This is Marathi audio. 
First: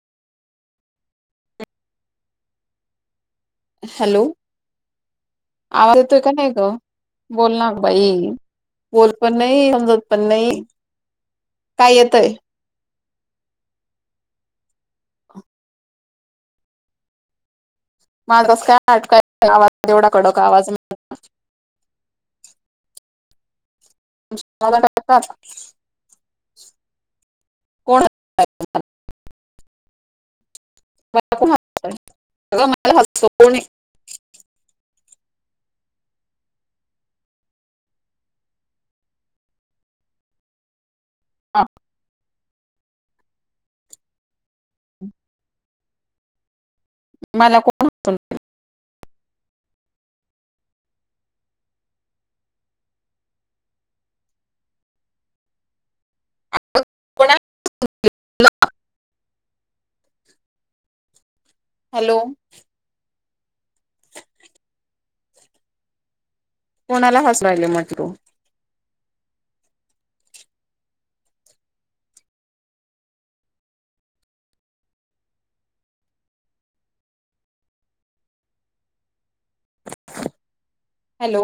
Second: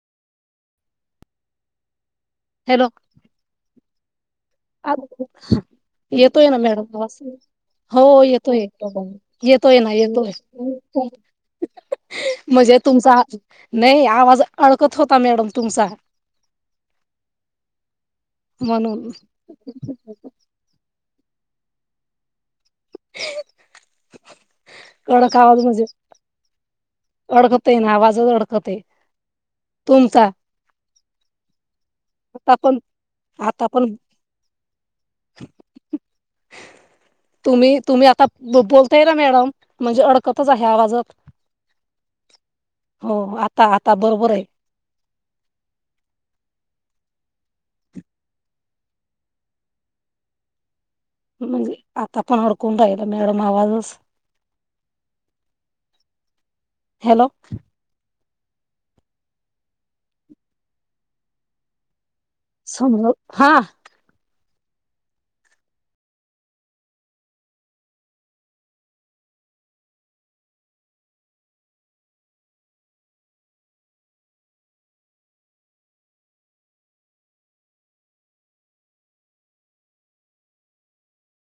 हॅलो, हॅलो, आवाज का येतोय नाही ना ग मॅडम आवाज. बोल ना बाई हो येतोय. बोल पण नाही येतोय ना समजत पण येतोय. नाही काय येतय म्हणजे तुमचा नाही आवाज अडकत होता मॅडम तुमचा. माझ कस काय म्हणून अटकाय आवाज एवढा कडक आवाज. [unintelligible] अडकतय ना, कोण आवाजच अडकतय तुमचा. [unintelligible] आता पण, मला हसतो कोण आता पण तुम्ही तुम्ही आता ब बोलताय ना मॅडम, म्हणजे अडकतच आहे आवाजात. हां. हो आता आता बरोबर आहे. मला को म्हणजे आता पण अडकून राहिला मॅडम आवाजच. हॅलो, [unintelligible] हॅलो, समज हा, कोणाला हसू राहिले म्हणते तू? हॅलो